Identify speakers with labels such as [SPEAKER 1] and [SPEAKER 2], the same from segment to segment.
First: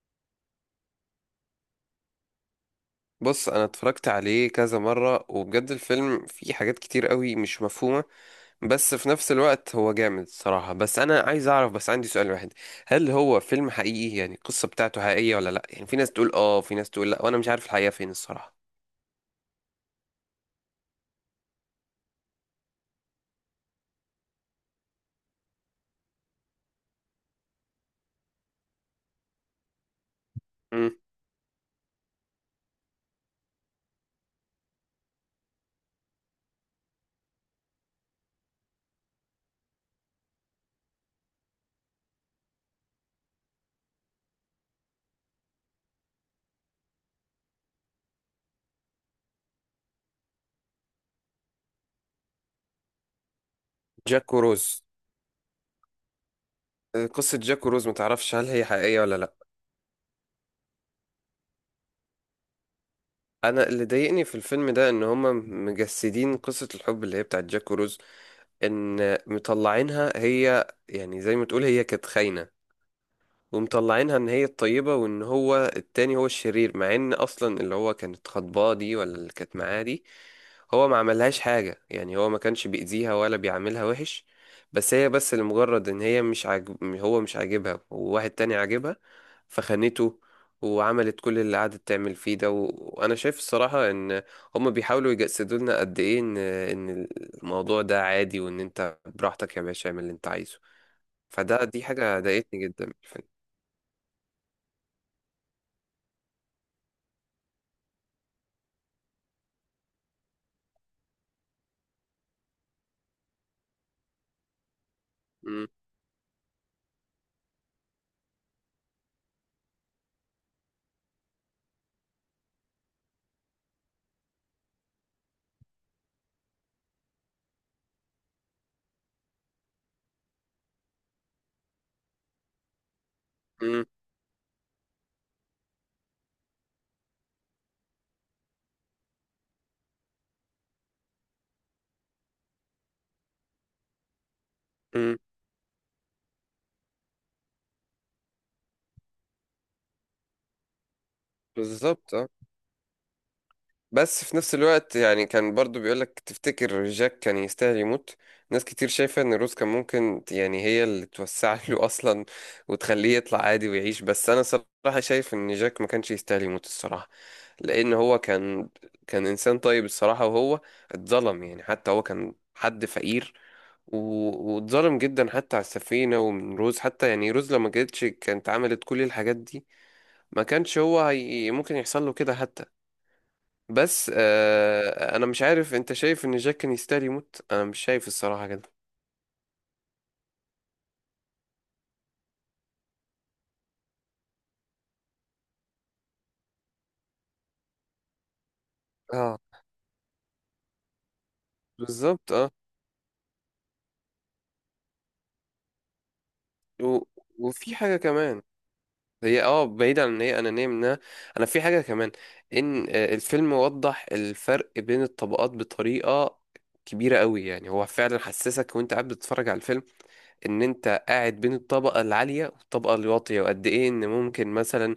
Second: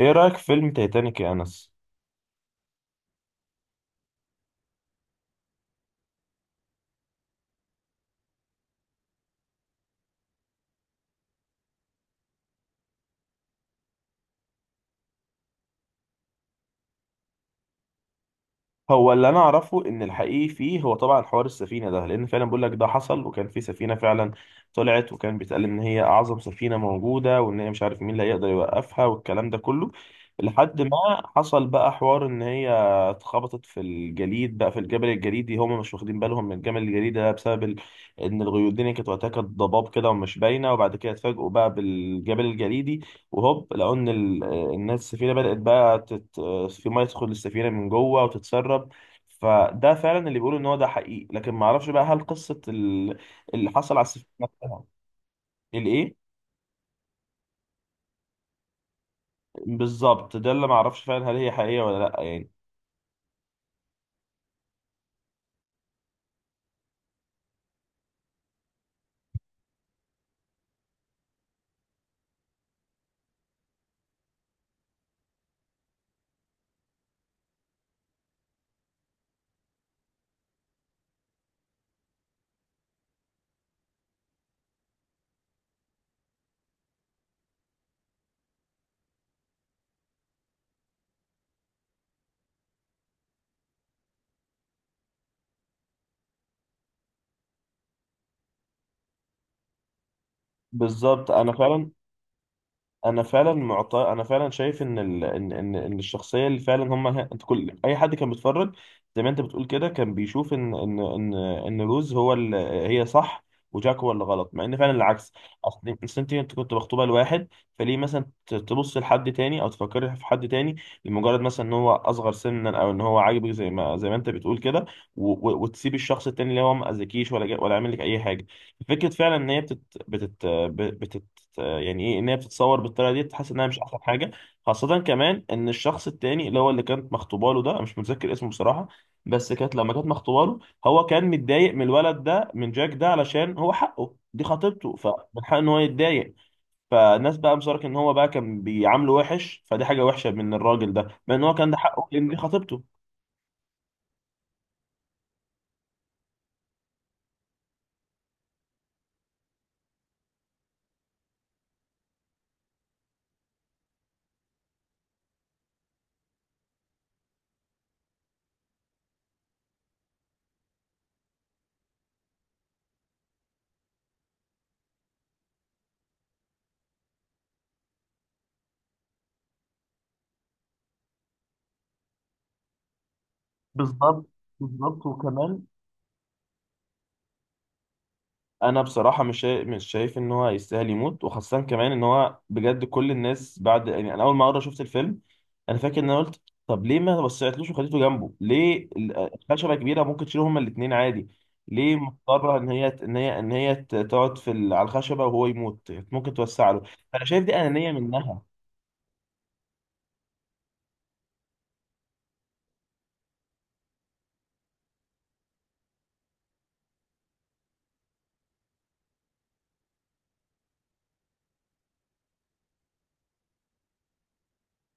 [SPEAKER 1] ايه رأيك في فيلم تايتانيك يا انس؟
[SPEAKER 2] بص، انا اتفرجت عليه كذا مرة وبجد الفيلم فيه حاجات كتير قوي مش مفهومة. بس في نفس الوقت هو جامد صراحة، بس انا عايز اعرف، بس عندي سؤال واحد: هل هو فيلم حقيقي؟ يعني القصة بتاعته حقيقية ولا لا؟ يعني في ناس تقول اه، في ناس تقول لا، وانا مش عارف الحقيقة فين الصراحة.
[SPEAKER 1] هو اللي انا اعرفه ان الحقيقي فيه هو طبعا حوار السفينة ده، لان فعلا بقول لك ده حصل وكان في سفينة فعلا طلعت، وكان بيتقال ان هي اعظم سفينة موجودة، وان هي مش عارف مين اللي هيقدر يوقفها والكلام ده كله. لحد
[SPEAKER 2] مم.
[SPEAKER 1] ما حصل بقى حوار ان هي اتخبطت في الجليد، بقى في الجبل الجليدي، هم مش واخدين بالهم من الجبل الجليدي ده ان الغيوم الدنيا كانت وقتها، كانت ضباب كده ومش باينة، وبعد كده اتفاجئوا بقى بالجبل الجليدي، وهوب لقوا ان الناس السفينه بدات بقى في ميه تدخل السفينه من جوه وتتسرب. فده فعلا اللي بيقولوا ان هو ده حقيقي، لكن ما اعرفش بقى هل قصه اللي حصل على السفينه
[SPEAKER 2] جاك وروز.
[SPEAKER 1] نفسها. الايه؟
[SPEAKER 2] آه، قصة جاك وروز متعرفش هل هي حقيقية ولا لا.
[SPEAKER 1] بالظبط، ده اللي ما اعرفش فعلا، هل هي حقيقيه ولا لا؟ يعني
[SPEAKER 2] انا اللي ضايقني في الفيلم ده ان هما مجسدين قصة الحب اللي هي بتاعت جاك وروز، ان مطلعينها هي يعني زي ما تقول هي كانت خاينة، ومطلعينها ان هي الطيبة وان هو التاني هو الشرير، مع ان اصلا اللي هو كانت خطباه دي، ولا اللي كانت معاه دي، هو ما عملهاش حاجة. يعني هو ما كانش بيأذيها ولا بيعاملها وحش، بس هي بس لمجرد ان هي مش عاجب، هو مش عاجبها وواحد تاني عاجبها فخانته، وعملت كل اللي قعدت تعمل فيه ده، وانا شايف الصراحة ان هم بيحاولوا يجسدوا لنا قد ايه ان الموضوع ده عادي، وان انت براحتك يا باشا اعمل اللي انت عايزه.
[SPEAKER 1] بالظبط.
[SPEAKER 2] فده دي حاجة ضايقتني جدا في الفيلم.
[SPEAKER 1] انا فعلا شايف ان الشخصيه اللي فعلا انت كل اي حد كان بيتفرج زي ما انت بتقول كده، كان بيشوف ان روز هي صح، وجاك هو اللي غلط، مع ان فعلا العكس. أصل انت كنت مخطوبه لواحد، فليه مثلا تبص لحد تاني او تفكري في حد تاني؟ لمجرد مثلا ان هو اصغر سنا، او ان هو عاجبك، زي ما انت بتقول كده. و... و... وتسيب الشخص التاني اللي هو ما اذكيش ولا عامل لك اي حاجه. فكره فعلا ان هي بتت... بتت... يعني ايه ان هي بتتصور بالطريقه دي؟ تحس انها مش
[SPEAKER 2] مم.
[SPEAKER 1] احسن حاجه. خاصه كمان ان الشخص التاني اللي هو اللي كانت مخطوبه له ده، أنا مش متذكر اسمه بصراحه، بس كانت لما كانت مخطوبه له، هو كان متضايق من الولد ده، من جاك ده، علشان هو حقه، دي خطيبته،
[SPEAKER 2] مم.
[SPEAKER 1] فمن حقه ان هو يتضايق. فالناس بقى مصارك ان هو بقى كان بيعامله وحش، فدي حاجه وحشه من الراجل ده، مع ان هو كان ده حقه،
[SPEAKER 2] بالظبط
[SPEAKER 1] لان
[SPEAKER 2] اه.
[SPEAKER 1] دي خطيبته.
[SPEAKER 2] بس في نفس الوقت يعني كان برضو بيقولك تفتكر جاك كان يستاهل يموت؟ ناس كتير شايفة ان روز كان ممكن يعني هي اللي توسع له اصلا وتخليه يطلع عادي ويعيش، بس انا صراحة شايف ان جاك ما كانش يستاهل يموت الصراحة. لان هو كان كان انسان طيب الصراحة، وهو اتظلم، يعني حتى هو كان حد فقير، واتظلم جدا حتى على السفينة ومن روز. حتى يعني روز لما جتش كانت عملت كل الحاجات دي، ما كانش هو هي ممكن يحصل له كده حتى. بس
[SPEAKER 1] بالظبط. بالظبط
[SPEAKER 2] آه، انا مش
[SPEAKER 1] وكمان،
[SPEAKER 2] عارف، انت شايف ان جاك كان يستاهل يموت؟ انا مش شايف الصراحة كده.
[SPEAKER 1] انا بصراحه مش شايف ان هو يستاهل يموت، وخاصه كمان ان هو بجد كل الناس بعد، يعني انا اول ما مره شفت الفيلم، انا فاكر ان انا قلت، طب ليه ما وسعتلوش وخليته جنبه؟ ليه
[SPEAKER 2] اه
[SPEAKER 1] الخشبه كبيره، ممكن تشيلهم هما الاثنين عادي. ليه
[SPEAKER 2] بالظبط اه،
[SPEAKER 1] مضطره ان هي تقعد على الخشبه وهو يموت؟ ممكن توسع له.
[SPEAKER 2] و...
[SPEAKER 1] انا شايف دي
[SPEAKER 2] وفي
[SPEAKER 1] انانيه
[SPEAKER 2] حاجة
[SPEAKER 1] منها.
[SPEAKER 2] كمان. هي اه بعيد عن ان هي انانية منها، انا في حاجة كمان: ان آه، الفيلم وضح الفرق بين الطبقات بطريقة كبيرة قوي. يعني هو فعلا حسسك وانت قاعد بتتفرج على الفيلم ان انت قاعد بين الطبقة العالية والطبقة الواطية، وقد ايه ان ممكن مثلا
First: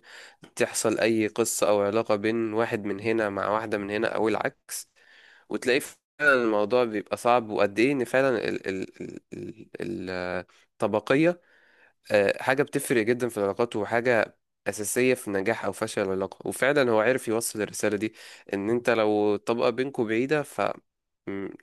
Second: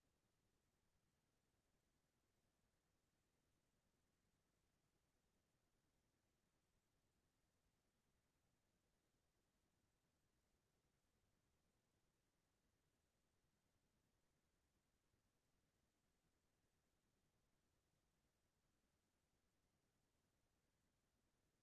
[SPEAKER 2] تحصل اي قصة او علاقة بين واحد من هنا مع واحدة من هنا او العكس، وتلاقي فعلا الموضوع بيبقى صعب، وقد ايه ان فعلا ال الطبقية آه، حاجة بتفرق جدا في العلاقات، وحاجة أساسية في نجاح أو فشل العلاقة. وفعلا هو عرف يوصل الرسالة دي: إن أنت لو الطبقة بينكوا بعيدة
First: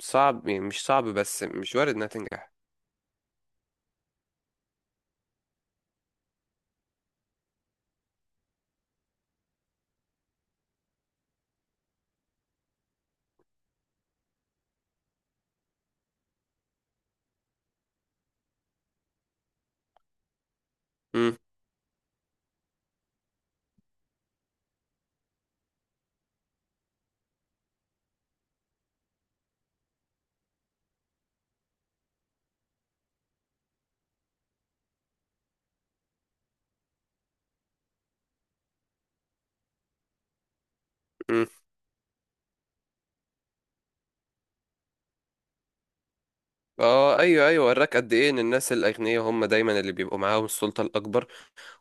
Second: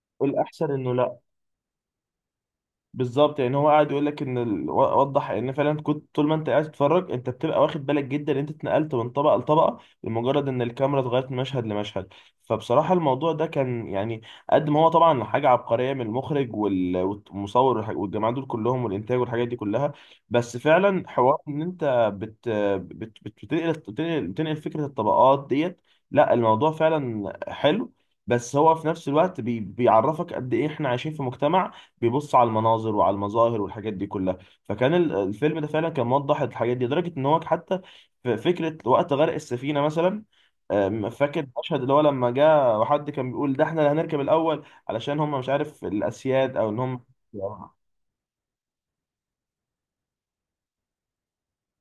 [SPEAKER 2] فصعب،
[SPEAKER 1] الاحسن
[SPEAKER 2] مش
[SPEAKER 1] انه
[SPEAKER 2] صعب
[SPEAKER 1] لا.
[SPEAKER 2] بس مش وارد إنها تنجح.
[SPEAKER 1] بالظبط، يعني هو قاعد يقول لك وضح ان فعلا، كنت طول ما انت قاعد تتفرج انت بتبقى واخد بالك جدا ان انت اتنقلت من طبقه لطبقه، لمجرد ان الكاميرا اتغيرت من مشهد لمشهد. فبصراحه الموضوع ده كان يعني قد ما هو طبعا حاجه عبقريه من المخرج والمصور والجماعه دول كلهم والانتاج والحاجات دي كلها، بس فعلا
[SPEAKER 2] مم.
[SPEAKER 1] حوار ان انت بتنقل فكره الطبقات ديت. لا الموضوع فعلا حلو، بس هو في نفس الوقت بيعرفك قد ايه احنا عايشين في مجتمع بيبص على المناظر وعلى المظاهر والحاجات دي كلها. فكان الفيلم ده فعلا كان موضح الحاجات دي، لدرجة ان هو حتى في فكرة وقت غرق السفينة مثلا، فاكر المشهد اللي هو لما جاء وحد كان بيقول ده احنا اللي هنركب الاول، علشان هم مش عارف الاسياد او ان هم
[SPEAKER 2] اه ايوه ايوه، وراك قد ايه ان الناس الاغنياء هم دايما اللي بيبقوا معاهم السلطه الاكبر،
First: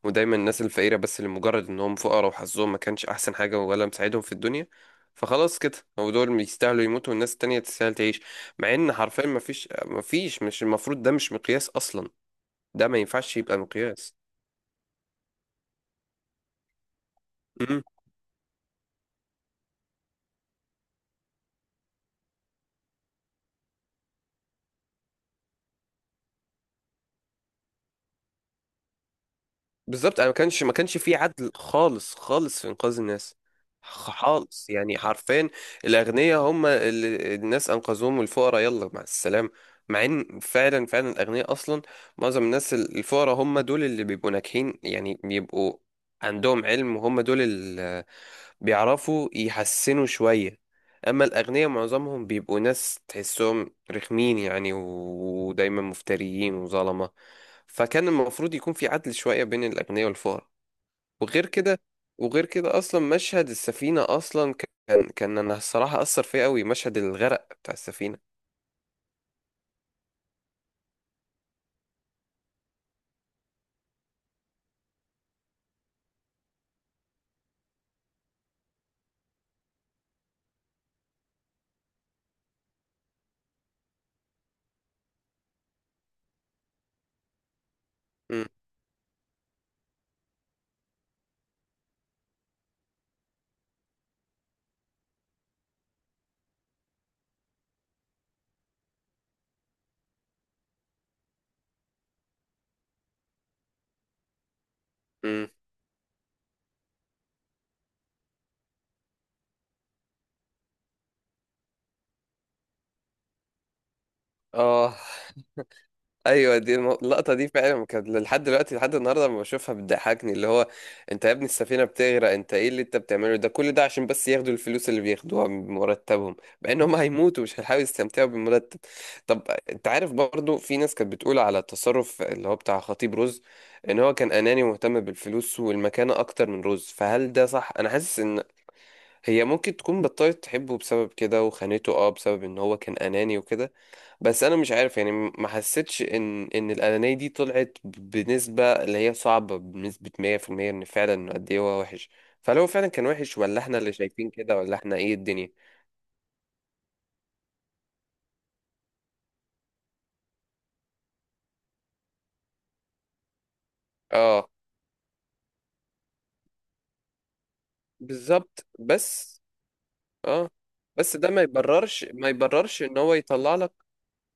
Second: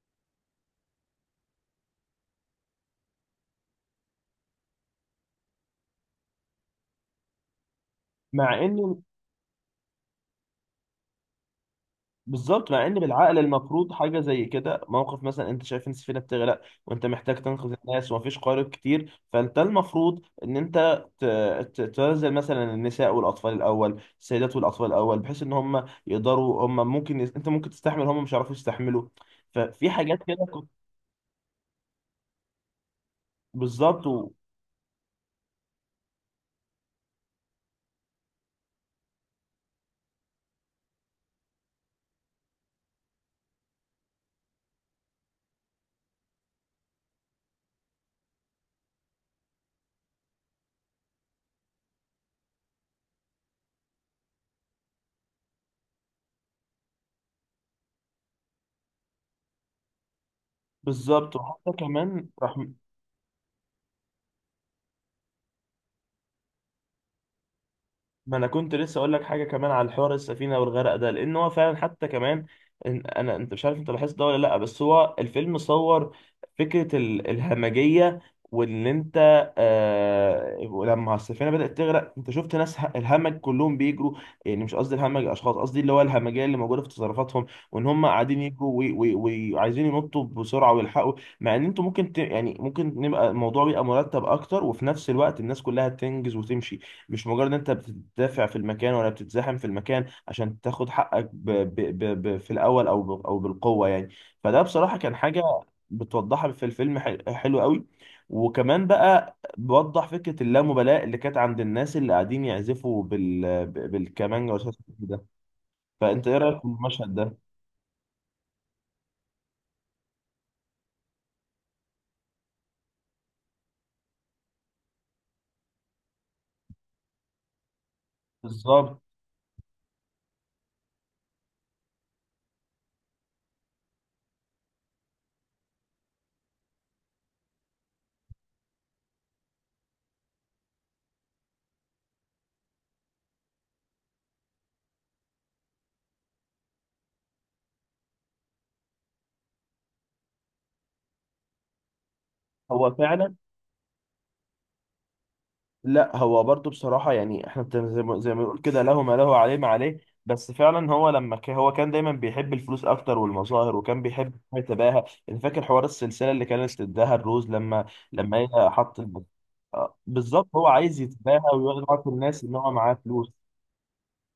[SPEAKER 2] ودايما الناس الفقيره، بس لمجرد انهم فقراء وحظهم ما كانش احسن حاجه ولا مساعدهم في الدنيا فخلاص كده هو دول يستاهلوا يموتوا والناس التانية تستاهل تعيش.
[SPEAKER 1] مع
[SPEAKER 2] مع ان
[SPEAKER 1] ان.
[SPEAKER 2] حرفيا ما فيش مش المفروض، ده مش مقياس اصلا،
[SPEAKER 1] بالظبط. مع
[SPEAKER 2] ده
[SPEAKER 1] ان
[SPEAKER 2] ما ينفعش
[SPEAKER 1] بالعقل
[SPEAKER 2] يبقى
[SPEAKER 1] المفروض
[SPEAKER 2] مقياس.
[SPEAKER 1] حاجه زي كده، موقف مثلا انت شايف ان السفينه بتغرق وانت محتاج تنقذ الناس ومفيش قارب كتير، فانت المفروض ان انت تنزل مثلا النساء والاطفال الاول، السيدات والاطفال الاول، بحيث ان هم يقدروا، هم ممكن انت ممكن تستحمل، هم مش هيعرفوا يستحملوا. ففي
[SPEAKER 2] بالظبط،
[SPEAKER 1] حاجات
[SPEAKER 2] انا ما
[SPEAKER 1] كده
[SPEAKER 2] كانش
[SPEAKER 1] كنت
[SPEAKER 2] ما كانش في عدل خالص خالص في انقاذ الناس،
[SPEAKER 1] بالظبط
[SPEAKER 2] خالص يعني حرفيا. الاغنياء هم اللي الناس انقذوهم، والفقراء يلا مع السلامه. مع ان فعلا فعلا الاغنياء اصلا، معظم الناس الفقراء هم دول اللي بيبقوا ناجحين، يعني بيبقوا عندهم علم، وهم دول اللي بيعرفوا يحسنوا شويه. اما الاغنياء معظمهم بيبقوا ناس تحسهم رخمين، يعني ودايما مفتريين وظلمه. فكان المفروض يكون في عدل شوية بين الأغنياء والفقراء.
[SPEAKER 1] بالظبط.
[SPEAKER 2] وغير
[SPEAKER 1] وحتى
[SPEAKER 2] كده،
[SPEAKER 1] كمان
[SPEAKER 2] وغير كده أصلا مشهد السفينة، أصلا كان كان أنا الصراحة أثر فيا أوي مشهد الغرق بتاع السفينة.
[SPEAKER 1] ما انا كنت لسه اقول لك حاجه كمان على الحوار السفينه والغرق ده، لان هو فعلا حتى كمان انا، انت مش عارف انت لاحظت ده ولا لا؟ بس هو الفيلم صور فكره الهمجيه وان انت، آه، لما السفينه بدات تغرق انت شفت ناس الهمج كلهم بيجروا. يعني مش قصدي الهمج اشخاص، قصدي اللي هو الهمجيه اللي موجوده في تصرفاتهم، وان هم قاعدين
[SPEAKER 2] م-
[SPEAKER 1] يجروا وي- وي- وعايزين ينطوا بسرعه ويلحقوا. مع ان انتوا ممكن يعني ممكن نبقى، الموضوع بيبقى مرتب اكتر، وفي نفس الوقت الناس كلها تنجز وتمشي. مش مجرد ان انت بتدافع في المكان ولا بتتزاحم في المكان عشان تاخد حقك في الاول، او بالقوه يعني. فده بصراحه كان حاجه
[SPEAKER 2] م.
[SPEAKER 1] بتوضحها في الفيلم حلو قوي. وكمان بقى بوضح فكره اللامبالاه اللي كانت عند الناس اللي قاعدين يعزفوا بالكمانجا والشاشه
[SPEAKER 2] آه
[SPEAKER 1] ده. فانت ايه رايك
[SPEAKER 2] ايوه،
[SPEAKER 1] في
[SPEAKER 2] دي
[SPEAKER 1] المشهد
[SPEAKER 2] اللقطه
[SPEAKER 1] ده؟
[SPEAKER 2] دي فعلا كانت لحد دلوقتي، لحد النهارده لما بشوفها بتضحكني، اللي هو، انت يا ابني السفينه بتغرق، انت ايه اللي انت بتعمله ده؟ كل ده عشان بس ياخدوا الفلوس اللي بياخدوها من مرتبهم، مع ان هم هيموتوا مش هيحاولوا يستمتعوا بالمرتب.
[SPEAKER 1] بالظبط.
[SPEAKER 2] طب انت عارف برضو في ناس كانت بتقول على التصرف اللي هو بتاع خطيب رز ان هو كان اناني ومهتم بالفلوس والمكانه اكتر من رز، فهل ده صح؟ انا حاسس ان هي ممكن تكون بطلت تحبه بسبب كده وخانته، اه بسبب ان هو كان اناني وكده. بس انا مش عارف، يعني ما حسيتش ان الانانيه دي طلعت بنسبه اللي هي صعبه، بنسبه 100% ان فعلا إنه قد ايه هو وحش. فهل هو فعلا
[SPEAKER 1] هو
[SPEAKER 2] كان
[SPEAKER 1] فعلا،
[SPEAKER 2] وحش ولا احنا اللي شايفين كده، ولا احنا ايه الدنيا؟
[SPEAKER 1] لا هو برضو بصراحة يعني احنا زي ما بنقول كده، له ما له عليه ما عليه. بس فعلا هو هو كان دايما بيحب الفلوس اكتر والمظاهر، وكان بيحب
[SPEAKER 2] اه
[SPEAKER 1] يتباهى. يعني فاكر حوار السلسلة اللي كانت تداها الروز لما، لما هي
[SPEAKER 2] بالظبط. بس
[SPEAKER 1] آه، بالظبط،
[SPEAKER 2] اه
[SPEAKER 1] هو عايز
[SPEAKER 2] بس ده
[SPEAKER 1] يتباهى
[SPEAKER 2] ما يبررش
[SPEAKER 1] ويقعد
[SPEAKER 2] ما
[SPEAKER 1] الناس ان هو
[SPEAKER 2] يبررش
[SPEAKER 1] معاه
[SPEAKER 2] ان هو
[SPEAKER 1] فلوس.
[SPEAKER 2] يطلع لك،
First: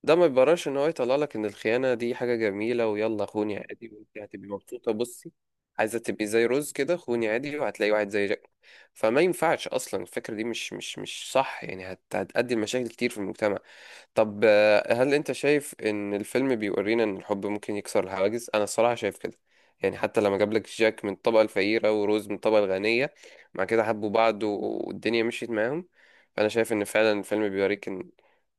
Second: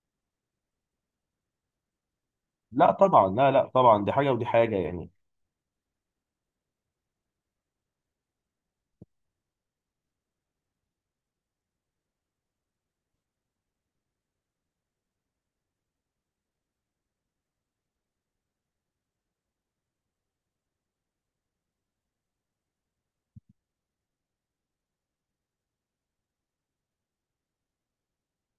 [SPEAKER 2] ده ما يبررش ان هو يطلع لك ان الخيانه دي حاجه جميله،
[SPEAKER 1] لا
[SPEAKER 2] ويلا
[SPEAKER 1] طبعا، لا
[SPEAKER 2] خوني
[SPEAKER 1] لا
[SPEAKER 2] عادي
[SPEAKER 1] طبعا، دي
[SPEAKER 2] وانت
[SPEAKER 1] حاجة ودي
[SPEAKER 2] هتبقي
[SPEAKER 1] حاجة
[SPEAKER 2] مبسوطه.
[SPEAKER 1] يعني.
[SPEAKER 2] بصي، عايزه تبقي زي روز كده، خوني عادي وهتلاقي واحد زي جاك؟ فما ينفعش اصلا، الفكره دي مش صح، يعني هتؤدي لمشاكل كتير في المجتمع. طب آه، هل انت شايف ان الفيلم بيورينا ان الحب ممكن يكسر الحواجز؟ انا الصراحه شايف كده، يعني حتى لما جاب لك جاك من الطبقه الفقيره وروز من الطبقه الغنيه، مع كده حبوا بعض والدنيا مشيت معاهم، فانا شايف ان فعلا الفيلم بيوريك ان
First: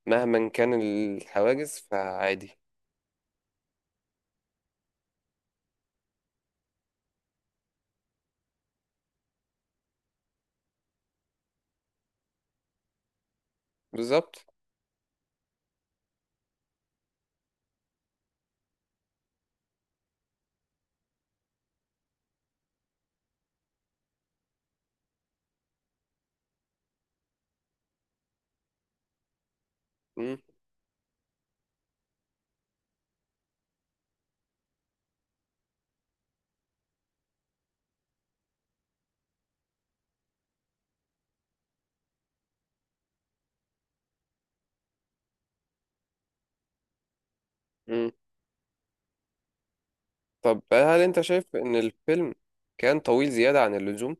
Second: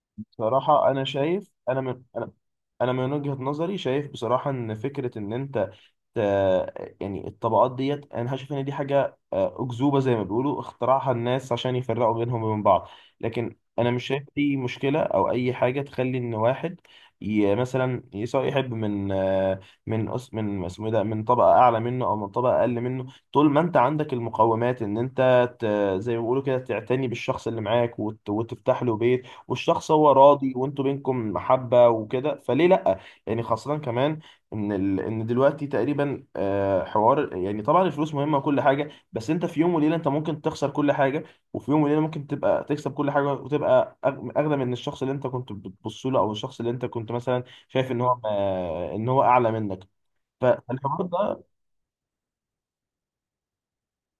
[SPEAKER 2] مهما كان
[SPEAKER 1] بصراحة انا شايف،
[SPEAKER 2] الحواجز فعادي.
[SPEAKER 1] انا من وجهة نظري شايف بصراحة ان فكرة ان انت، آه، يعني الطبقات ديت، انا شايف ان دي حاجه، آه، اكذوبه زي ما بيقولوا، اخترعها الناس عشان يفرقوا بينهم وبين بعض. لكن انا مش شايف
[SPEAKER 2] بالظبط.
[SPEAKER 1] اي مشكله او اي حاجه تخلي ان واحد، مثلا سواء يحب من، آه، من اسمه إيه ده، من طبقه اعلى منه او من طبقه اقل منه، طول ما انت عندك المقومات ان انت زي ما بيقولوا كده تعتني بالشخص اللي معاك وتفتح له بيت، والشخص هو
[SPEAKER 2] مم.
[SPEAKER 1] راضي وانتوا بينكم محبه وكده، فليه لا؟ يعني خاصه كمان ان دلوقتي تقريبا، آه، حوار يعني طبعا الفلوس مهمه وكل حاجه، بس انت في يوم وليله انت ممكن تخسر كل حاجه، وفي يوم وليله ممكن تبقى تكسب كل حاجه، وتبقى اغنى من الشخص اللي انت كنت بتبص له، او الشخص اللي انت كنت مثلا شايف ان
[SPEAKER 2] مم.
[SPEAKER 1] هو، آه، ان هو اعلى منك.
[SPEAKER 2] طب هل
[SPEAKER 1] فالحوار
[SPEAKER 2] انت
[SPEAKER 1] ده،
[SPEAKER 2] شايف ان الفيلم كان طويل زياده عن اللزوم؟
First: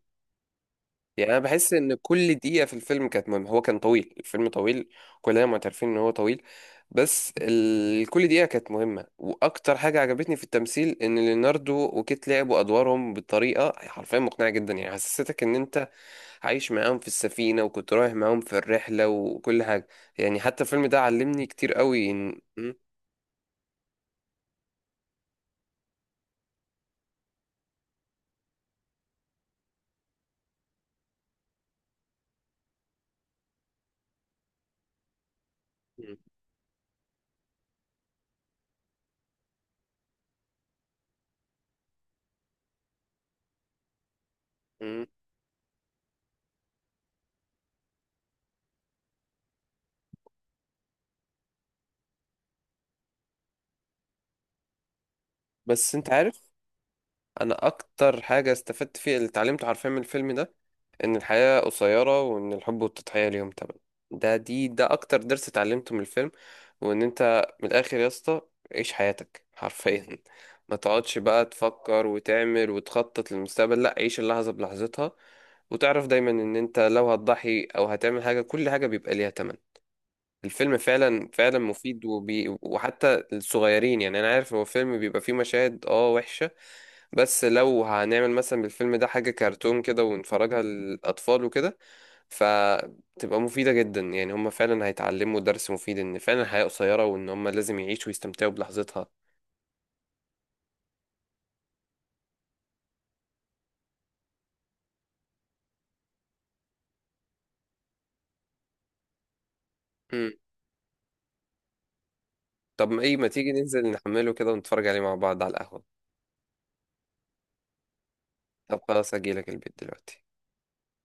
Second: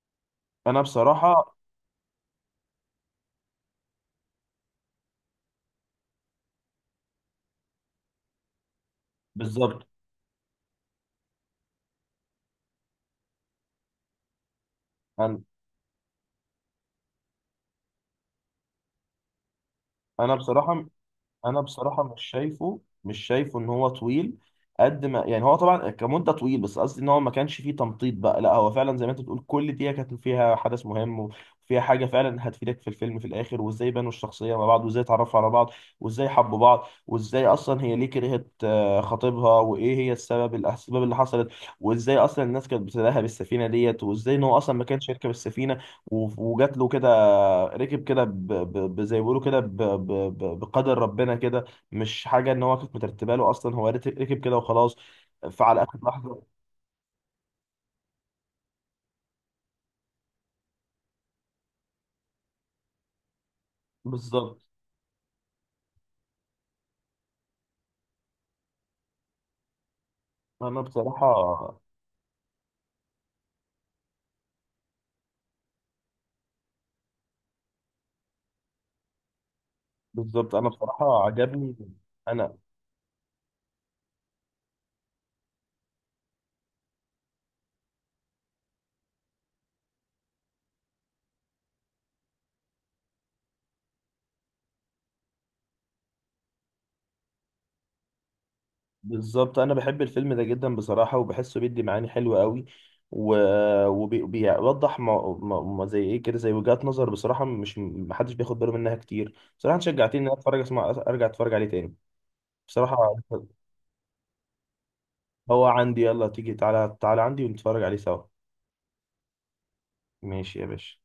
[SPEAKER 1] انا
[SPEAKER 2] يعني انا
[SPEAKER 1] بصراحه،
[SPEAKER 2] بحس ان كل دقيقه في الفيلم كانت مهمه. هو كان طويل، الفيلم طويل، كلنا معترفين ان هو طويل، بس ال... كل دقيقه كانت مهمه. واكتر
[SPEAKER 1] بالظبط.
[SPEAKER 2] حاجه عجبتني في التمثيل ان ليوناردو وكيت لعبوا ادوارهم بطريقه حرفيا مقنعه جدا، يعني
[SPEAKER 1] انا،
[SPEAKER 2] حسستك ان انت عايش معاهم في السفينه، وكنت رايح معاهم في الرحله وكل حاجه.
[SPEAKER 1] انا
[SPEAKER 2] يعني حتى
[SPEAKER 1] بصراحه،
[SPEAKER 2] الفيلم ده علمني كتير قوي إن... م-
[SPEAKER 1] مش شايفه ان هو طويل. قد ما يعني هو طبعا كمده طويل، بس قصدي ان هو ما كانش فيه تمطيط بقى، لا هو فعلا زي ما انت بتقول كل دقيقه كانت فيها حدث مهم وفيها حاجه فعلا هتفيدك في الفيلم في الاخر، وازاي بنوا الشخصيه مع بعض، وازاي اتعرفوا على بعض،
[SPEAKER 2] م-
[SPEAKER 1] وازاي حبوا بعض، وازاي اصلا هي ليه كرهت، آه، خطيبها، وايه هي الاسباب اللي حصلت، وازاي اصلا الناس كانت بتداها بالسفينه ديت، وازاي ان هو اصلا ما
[SPEAKER 2] م.
[SPEAKER 1] كانش يركب السفينه، وجات له كده، ركب كده، زي ما بيقولوا كده، بقدر ربنا كده، مش حاجه ان هو كانت مترتبه له اصلا، هو ركب كده وخلاص. فعلى
[SPEAKER 2] بس
[SPEAKER 1] اخر
[SPEAKER 2] انت عارف،
[SPEAKER 1] لحظه
[SPEAKER 2] انا اكتر حاجه استفدت فيها اللي اتعلمته حرفيا من الفيلم ده ان الحياة قصيرة وان الحب والتضحية ليهم تمن. ده
[SPEAKER 1] بالظبط.
[SPEAKER 2] دي ده اكتر درس اتعلمته من الفيلم. وان انت من الاخر يا اسطى، عيش حياتك حرفيا، ما
[SPEAKER 1] انا
[SPEAKER 2] تقعدش
[SPEAKER 1] بصراحه
[SPEAKER 2] بقى تفكر وتعمل وتخطط للمستقبل. لا، عيش اللحظة بلحظتها، وتعرف دايما ان انت لو هتضحي او هتعمل حاجة كل حاجة بيبقى ليها تمن.
[SPEAKER 1] بالظبط. انا
[SPEAKER 2] الفيلم
[SPEAKER 1] بصراحه
[SPEAKER 2] فعلا فعلا
[SPEAKER 1] عجبني
[SPEAKER 2] مفيد،
[SPEAKER 1] انا.
[SPEAKER 2] وحتى الصغيرين. يعني انا عارف هو فيلم بيبقى فيه مشاهد اه وحشة، بس لو هنعمل مثلا بالفيلم ده حاجة كرتون كده ونفرجها للاطفال وكده فتبقى مفيدة جدا، يعني هم فعلا هيتعلموا درس مفيد ان فعلا الحياة قصيرة وان هم لازم يعيشوا ويستمتعوا بلحظتها.
[SPEAKER 1] بالظبط، انا بحب الفيلم ده جدا بصراحه، وبحسه بيدي معاني حلوه قوي، وبيوضح ما ما ما زي ايه كده، زي وجهات نظر بصراحه مش محدش بياخد باله منها كتير. بصراحه أنت شجعتني ان
[SPEAKER 2] مم.
[SPEAKER 1] انا اتفرج، اسمع، ارجع اتفرج عليه تاني
[SPEAKER 2] طب
[SPEAKER 1] بصراحه.
[SPEAKER 2] ايه ما تيجي ننزل نحمله كده ونتفرج عليه مع بعض على
[SPEAKER 1] هو
[SPEAKER 2] القهوة؟
[SPEAKER 1] عندي، يلا تيجي، تعالى، تعالى عندي ونتفرج عليه سوا.
[SPEAKER 2] طب خلاص، اجيلك البيت دلوقتي.
[SPEAKER 1] ماشي يا باشا.